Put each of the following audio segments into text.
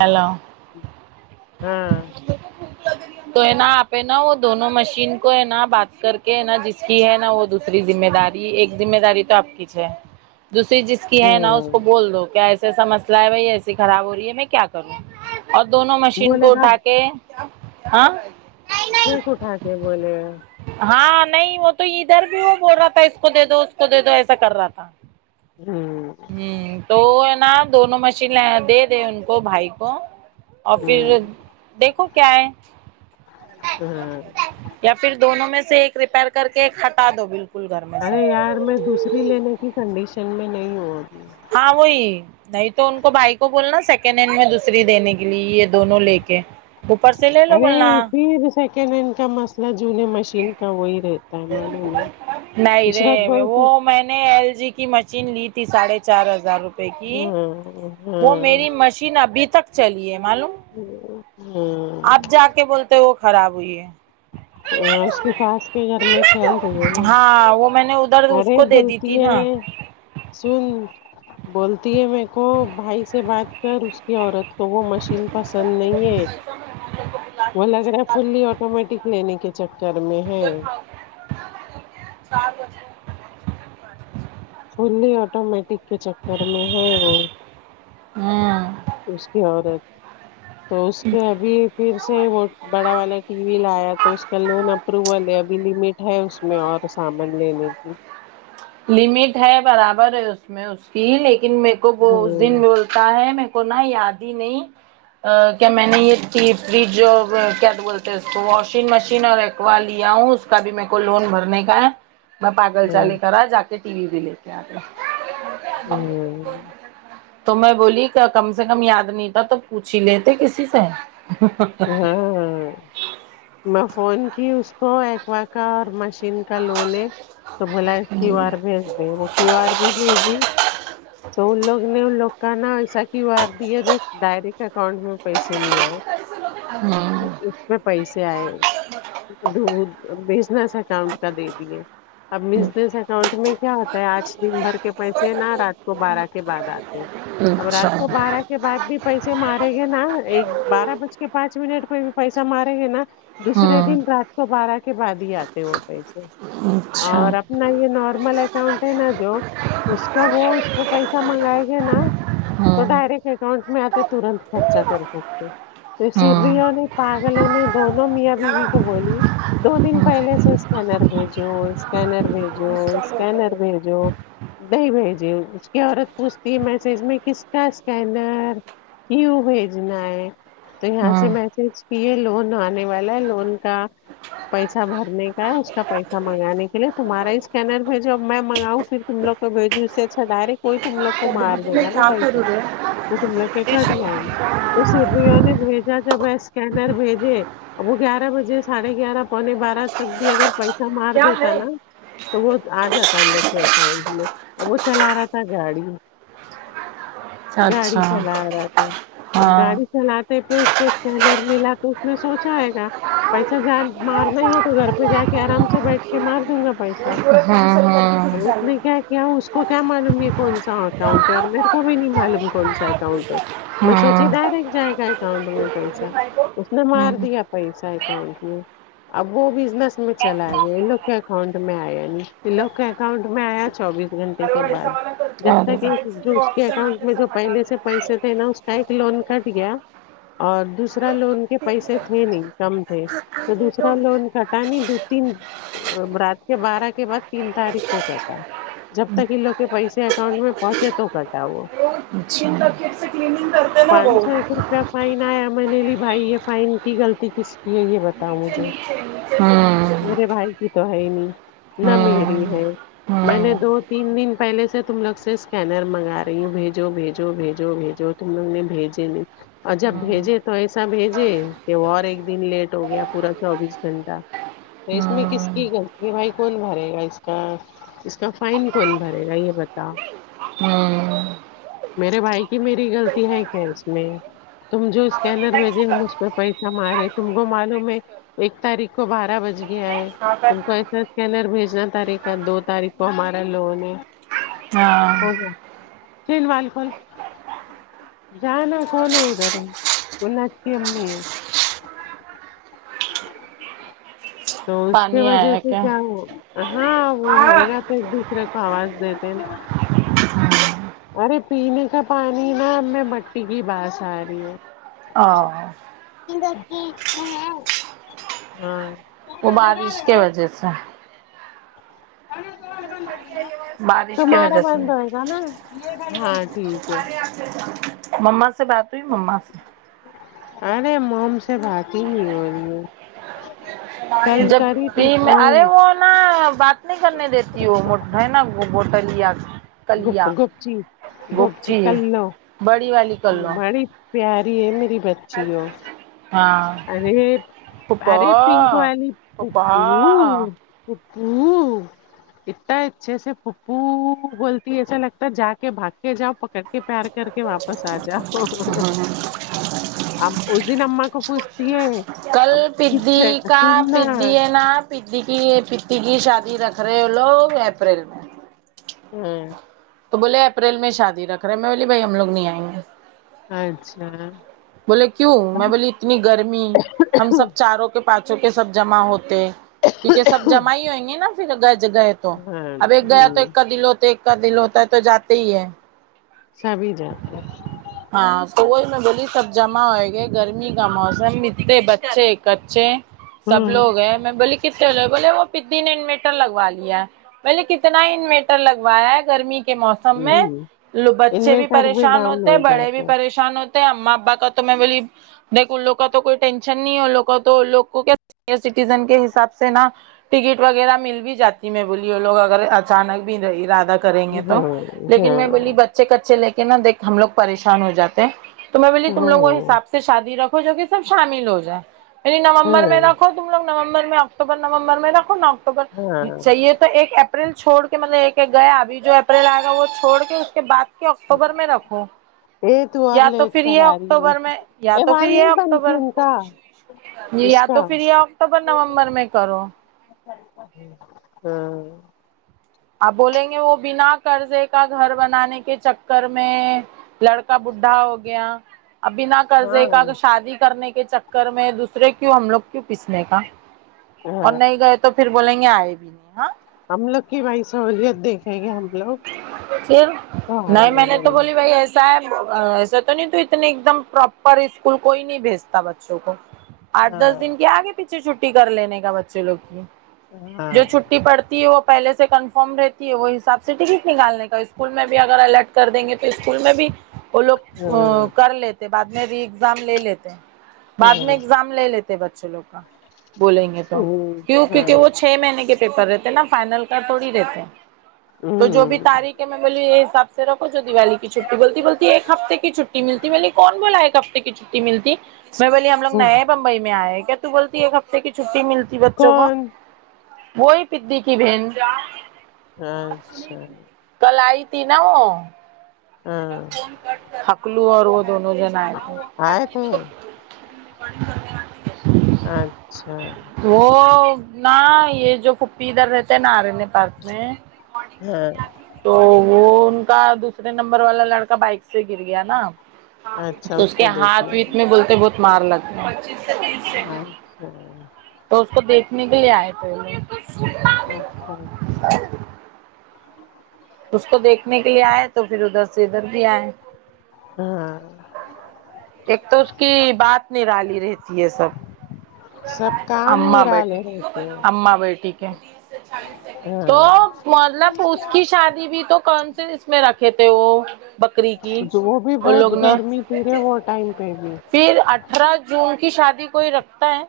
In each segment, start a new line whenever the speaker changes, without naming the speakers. hello
ہاں
ج تو ہے نا آپ ہے نا وہ دونوں مشین کو ہے نا بات کر کے نا جس کی ہے نا وہ دوسری ذمہ داری ایک ذمہ داری تو آپ کیچ ہے دوسری جس کی ہے نا اس
ہاں
کو بول دو کیا ایسے ایسا مسئلہ ہے بھائی ایسی خراب ہو رہی ہے میں کیا کروں اور دونوں مشین
بولے
کو
گا
اٹھا ہاں
پ کھا کہ بولے
ہاں نہیں وہ تو ادھر بھی وہ بول رہا تھا اس کو دے دو اس کو دے دو ایسا کر رہا تھا
ہوں
ہ تو ہے نا دونوں مشین دے دے ان کو بھائی کو اور
ہوں
پھر دیکھو کیا ہے
ہاں
یا پھر دونوں میں سے ایک ریپیئر کر کے ایک ہٹا دو بالکل گھر میں سے
ارے یار میں دوسری لینے کی کنڈیشن میں نہیں ہتی
ہاں وہی نہیں تو ان کو بھائی کو بولنا سیکنڈ ہینڈ میں دوسری دینے کے لیے یہ دونوں لے کے اوپر سے لے لو بولنا
ارے پھر سیکنڈ ہینڈ کا مسئلہ جونے مشین کا وہی رہے
نہیں رے وہ
بولتی
میں نے ایل جی کی مچ چین لی تھی ساڑھے چار ہزار روپئے کی
ہاں
وہ
ہاں
میری مشین ابھی تک چلی ہے معلوم
ہوں
آپ جا کے بولتے وہ خراب ہوئی ہے
اس کی ساس کے گھر میں چل رہی ہے نا
ہاں وہ میں نے ادھر اس
ارے
کو دے دی تھی
بولتی ہے
نا
سن بولتی ہے میر کو بھائی سے بات س اس کی عورت تو وہ مشین پسند نہیں ہے وہ لگ رہا ہے فلی آٹومیٹک لینے کے چککر میں ہے
سات بچے
فلی آٹومیٹک کے چکر میں ہے وہ
ہوں
اس کی عورت
ج
تو اس کے ابھی پھر سے وہ بڑا والا ٹی وی لایا تو اس کا لون اپروول ہے ابھی لمٹ ہے اس میں اور سامان لینے کی
لمٹ ہے برابر ہے اس میں اس کی لیکن میرے کو وہ اس
ہوں
دن تا ہے میر کو نا یاد ہی نہیں کیا میں نے یہ ت فریج اور کیا تو بولتے ہیں اس کو واشنگ مشین اور ایک پکوا لیا ہوں اس کا بھی م کو لون بھرنے کا ہے میں پاگل چال
ہاں
لے کرا جا کے ٹی وی بھی لے کے آ کے
ہوں
تو میں بولی کم سے کم یاد نہیں تھا تو پوچ ہی لیتے کسی سے
ہاں میں فون کی اس کو ایککوا کا اور مشین لو نے تو بھلا اس کیو
ہوں
آر بھیج دے وہ کی آر بھی بھیجی تو ان لوگ نے ان لوگ کا نا ایسا کیوار دیا جو ڈائریکٹ اکاؤنٹ میں پیسے نہیں آئے
ہوں
اس پہ پیسے آئے د بیجناس اکاؤنٹ کا دے دیے اب مزنس اکاؤنٹ میں کیا ہوتا ہے آج دن بھر کے پیسے ہیں نہ رات کو بارہ کے بعد آتے اب
اچھا
رات کو بارہ کے بعد بھی پیسے ماریں گے نا ایک بارہ بج کے پانچ منٹ پہ بھی پیسہ ماریں گے نا دوسرے
ہوں
دن رات کو بارہ کے بعد ہی آتے وہ پیسے
اچھا
اور نہ یہ نارمل اکاؤنٹ ہے نا جو اس کا وہ اس پہ پیسہ منگائے گے نا تو
ہوں
ڈائریکٹ اکاؤنٹ میں آتے ترنت خرچا کر سکتے تو
ہوں ہوں
سرریھیوں نے پاگلوں نے دونوں میاں بیوی کو بولی دو دن پہلے سے اسکینر بھیجو اسکینر بھیجو اسکینر بھیجو نہیں بھائی جی اس کی عورت پوچھتی ہے میسج میں کس کا اسکینر ہی بھیجن ہے تو یہاں سے
ہوں
میسج کی ہے لون آنے والا ہے لون کا پیسہ بھرنے کا ہے اس کا پیسہ منگانے کے لیے تمہارا ہی اسکینر بھیجو اب میں منگاؤں پھر تموگ کو بھیجو اس اچھا ڈائریکٹ کوئی تم لو کو
ابو
مار
دیدی میں
گا نا
کیا کروں
پیسا
رے
تو تم لگ کے کٹ جائے گا تو سرریوں نے بھیجا جب ہے اسکینر بھیجے وہ گیارہ بجے ساڑھے گیارہ پونے بارہ تک بھی اگر پیسہ مار د ت نا تو وہ آ جاتا ان لوگ کےتا میں اب وہ چلا رہا تھا گاڑی
ج
گاڑی چلا رہا تھا اب
ہاں
گاڑی چل پہ اس کو اسکینر ملا تو اس نے سوچاائے گا پیسہ ج مارنا ہی ہے تو گھر پہ جا کے آرام سے بیٹھ کے مار دوں گا پیسہ
ہاں
اب
ہاں
اس نے کیا کیا اس کو کیا معلوم یہ کون سا اکاؤنٹ ہے اور میرے کو بھی نہیں معلوم کون سا اکاؤنٹ ہے میں سوچی
ہاں
ڈائریکٹ جائے گا اکاؤنٹ میں پیسہ اس نے مار
ہوں
دیا پیسہ اکاؤنٹ میں اب وہ بزنس میں چلا گیا ان لوگ کے اکاؤنٹ میں آیا ن لوگ کے اکاؤنٹ میں آیا چوبیس گھنٹے کے بعد جب
ہیں کہ
تک جو اس کے اکاؤنٹ میں جو پہلے سے پیسے تھے نا اس کا ایک لون کٹ گیا اور دوسرا لون کے پیسے تھے نہیں کم تھے تو دوسرا لون کٹاانی دو تین رات کے بارہ کے بعد تین تاریخ کو کٹا جب تک ان لوگ کے پیسے اکاؤنٹ میں پہنچے تو کٹا وہ
[unintelligible]
پانچ سا ایک روپ کیا فائن آیا میں نے لی بھائی یہ فائن کیغطی کس کی ہے یہ بتاؤ مجھے
ہوں
میرے بھائی کی تو ہے ہی نہیں نہ میری ہے میں نے دو تین دن پہلے سے تم لوگ سے اسکینر منگا رہی ہوں بھیجو بھیجو بھیجو بھیجو ت لوگ نے بھیجے دی اور جب بھیجے تو ایسا بھیجے کہ اور ایک دن لیٹ ہو گیا پورا چوبیس گھنٹہ تو اس میں کس کی غلطی ہے بھائی کون گھرے گا اس کا اس کا فائن کون بھرے گا یہ بتا
ہوں
میرے بھائی کی میری غلطی ہے کیا اس میں تم جو اسکینر بھیجے ہم اس پہ پیسہ مارے تم کو معلوم ہے ایک تاریخ کو بارہ بج گیا ہے تم کو ایسا اسکنر بھیجنا تھارقا دو تاریخ کو ہمارے لوگوں نے ہوگا چین والال کون جانا کون ادر [unintelligible] وہچ کی امی ہے تو اس کے
پانی
وجہ
آیا
سے کیا ہو ہاں وہ ہوئے گا ایک دوسرے کو آواز دیتے نا ارے پینے کا پانی نا ہم میں مٹی کی بس آ رہی ہے [unintelligible]
آ [unintelligible]
ہاں [unintelligible]
وہ بارش کے وجہ سے بارش کی
تمہارا
وجہ سے
بند ہوئے گا نا ہاں [unintelligible]
مما سے بات ہوئی مما سے [unintelligible]
ارے موم سے بھاات نہیں ہو رہی ہے کل
جب
کری
بھی
تھی
میں آرے
فون
وہ [unintelligible] ن بات نہیں کرنے دیتی ہو ہے نا بوٹلیا [unintelligible]
گ گپچی گوبچی
گپچی
کلل
بڑی والی
م
کر لو
[unintelligible] پیاری ہے میری بچی ہو
ہاں
[unintelligible] ارے
پھپھو
ارے پنک والی پپو [unintelligible]
پھپھا
پھپو ات اچھے سے پھپو بول ایسا لگتا جا کے بھاگ کے جاؤ پکڑ کے پیار کر کے واپس آ جاؤ [unintelligible] اس دن اما کو پوھتے [unintelligible]
کل پدی کا
سننا
پدی ہے نا [unintelligible] پتی کی پتی کی شادی رکھ رہے لوگ اپریل میں [unintelligible]
ہوں [unintelligible]
تو بولے اپریل میں شادی رکھ رہے ہے میں بولی بھائی ہم لوگ نہیں آئیں گے
اچھا [unintelligible]
بولے کیوں میں
ہاں
بولی اتنی گرمی ہم سب چاروں [unintelligible] پانچھوں کے سب جمع ہوتے کیونکہ سب جمع ہی ہوئیں گے نا پھر گج گ تو اب ایک گیا تو
ہوں
ایک کا دل ہوتا ایک کا دل ہوتا ہے تو جاتے ہی ہے
سبھی جاتات ہیں
ہاں تو وہی میں بولی سب جمع ہوئے گئے گرمی کا موسم متے بچے کچے سب
ہوں
لوگ ہیں میں بولی کتنے ل بولے وہ پدی نے انویٹر لگوا لیا پہلے کتنا انویٹر لگوایا ہے گرمی کے موسم میں
ہوں
لب [unintelligible] بچے بھی
انویٹر
پریشان
ڈاؤن
ہوتے
ہو
ہیں بڑے بھی
جاتا
پریشان ہوتے اماں ابا کا تو میں بولی دیک ان لوگ کا تو کوئی ٹینشن نہیں ہے ان لووں کا تو لوگ کو کیا سینئر سٹیزن کے حساب سے نا ٹکٹ وغیرہ مل بھی جاتی میں بولی لوگ اگر اچانک بھی نہیں رادہ کریں گے
ہے
تو
ہاں
لیکن میں بولی بچ اچھے کچے لے کے نا دیکھ ہم لوگ پریشان ہو جاتے ہیں تو میں بولی
ہاں
تم لوگ وہ
ہاں
حساب سے شادی رکھ جو کہ سب شامل ہو جائے یعنی نومبر میں
ہاں
رکھو تم لوگ نومبر میں اکتوبر نومبر میں رکھو نا اکٹوبر ج
ہاں
چاہیے تو تو ایک اپریل چھوڑ کے مطلب ایک ایک گیا ابھی جو اپریل آ گا وہ چھوڑ کے اس کے بعد کہ اکتوبر میں رکھوں
یہ اور
یا تو
لیٹ
پھر
کر
یہ
آ رہی ہے
اکتوبر میں یا تو پھر
بال
یہ
نہیں بنتی
اکتوبر
ان کا
[unintelligible] جی
اس
یا
کا
تو پھر آ تو پر نومبر میں کرو
ہوں [unintelligible]
آپ بولیں گے وہ بنا قرضے کا گھر بنانے کے چکر میں لڑکا بڈھا ہو گیا ابھی نہ قرضے
ہاں
کا کہ شادی کرنے کے چکر میں دوسرے کیوں ہم لوگ کیوں پیسنے کا اور
ہاں
نہیں گئے تو پھر بولیں گے آئے بھی نہیں ہاں
ہمملک وائی سہولیا دے ج گ ہے ہم لوگ
پھر
تو آئے
نہیں
گے
میں نے تو
بولے
بولی بھائی ایسے ساب ایسا تو نہیں تو اتنے ایک دم پراپر اسکول کوئی نہیں بھیجتا بچوں کو آٹھ دس
ہاں
دن کے آگے پیچھے چھٹی کر لینے کا بچے لوگ کی جو
کون
چھٹی پڑتی ہے وہ پہلے سے کنفرم رہتی ہے وہ حساب سے سٹی کٹ نکالنے کا اسکول میں بھی اگر الرٹ کر دیں گے تو اسکول میں بھی وہ لوگ ا کر لیتے بعد میں ری ایگزام لے لیتے بعد میں ایگزام لے لیتے بچے لوگ کا بولیں گے تو کیوں کیکہ وہ چھ مہینے کے پیپر رہتے ہیں نا فائنل کر تھوڑی رہتے ہیں تو جو بھی تاریخ ہے میں بوللیوں یہ حساب سے رکھو جو دیوالی کی چھٹی بولتی بولتی ہے ایک ہفتے کی چھٹی ملتی میلی کون بولا ہے ہفتے کی جو ملتی میں بولی ہم لگ نئے بمبئی میں آئے کیا تو بولتی ایک ہفتے کی چھٹی ملتی بچوں کو وہی پدی کی بہن
اچھا
کل آئی تھی نا وہ
ہاں
حکلو اور وہ دونوں جن آئے تھے
آئے تھے
آڈن کرنے آتی ہے
اچھا
وہ نہ یہ جو کھپی ادھر رہتے نارےنے
ہاں
تو وہ ان کا دوسرے نمبر والا لڑکا بائک سے گر گیا نا
اچھا
تو اس کے
کو
ہاتھ ویت
دیکھنا
میں بولتے بولتے مار ل تھا
اچھا
تو اس کو دیکھنے کے لیے آئے تھے
اچھا اچھا
اس کو دیکھنے کے لیے آئے تو پھر ادھر سے ادھر بھی آئے
ہوں
ایک تو اس کی بات نہیں رالی رہتی ہے سب
سب کام
امم بیٹی
نرالے رہتے ہیں
امما بیٹی تو
ہاں
مطلب اس کی شادی بھی تو کون س اس میں رکھے تھے وہ بکری کی
جو بھی
ان
بہت
لوگ نے
گرمی ت رہے وہ ٹائم پہ بھی
پھر اٹھارہ جون کی شادی کوئی رکھتا ہے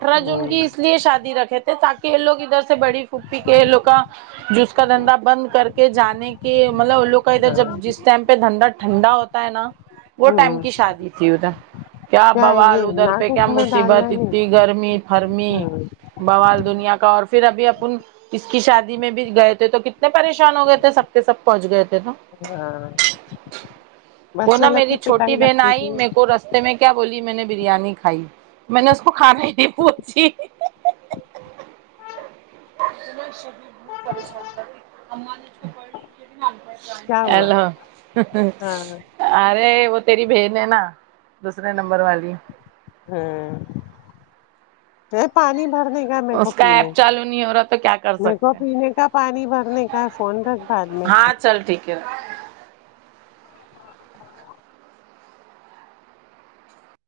اٹھارہ جون
ہوں
کی اس لیے شادی رکھے تھے تاکہ یہ لوگ ادھر سے بڑی پھوپھی کے لو کا جو اس کا دھندا بند کر کے جانے کے مطلب وہ لوگ کا ادھر جب
ہاں
جس ٹائم پہ دھندا ٹھنڈا ہوتا نا وہ ٹائم
ہوں
کی شادی تھی ادھر کیا بوال
یہ
ادھر پہ
ناک
کیا
اک میں
مجھ صیبت
ڈالنا
اتنی
نہیں
گرمی فرمی
ہوں
بوال دنیا کا اور پھر ابھی اپن اس کی شادی میں بھی گئے تھے تو کتنے پریشان ہو گئے تھے سب کے سب پہنچ گئے تھے تو
ہاں
وہ نا
بچے لوگ
میری
کی
چھوٹی
پٹائی
بہن
لگتی
آئی
تھی
میر کو ر رستے میں کیا بولی میں نے بریانی کھائی میں نے اس کو کھانا ہی نہیں پوچھی اتنا شب بھی بہت پریشان تھا ت اا نے جو پڑھ لی
کیا ہوا
ہیلو
ہاں
ارے وہ تیری بہن ہے نا دوسرے نمبر والی
ہاں یہ پانی بھر نہیں م کو
اس
پینے
ایپ
کا
چالو نہیں ہو رہا تو کیا کر
م کو
سکتے ہیں
پینے کا پانی بھرنے کا فون تک بعد میں کر
کیا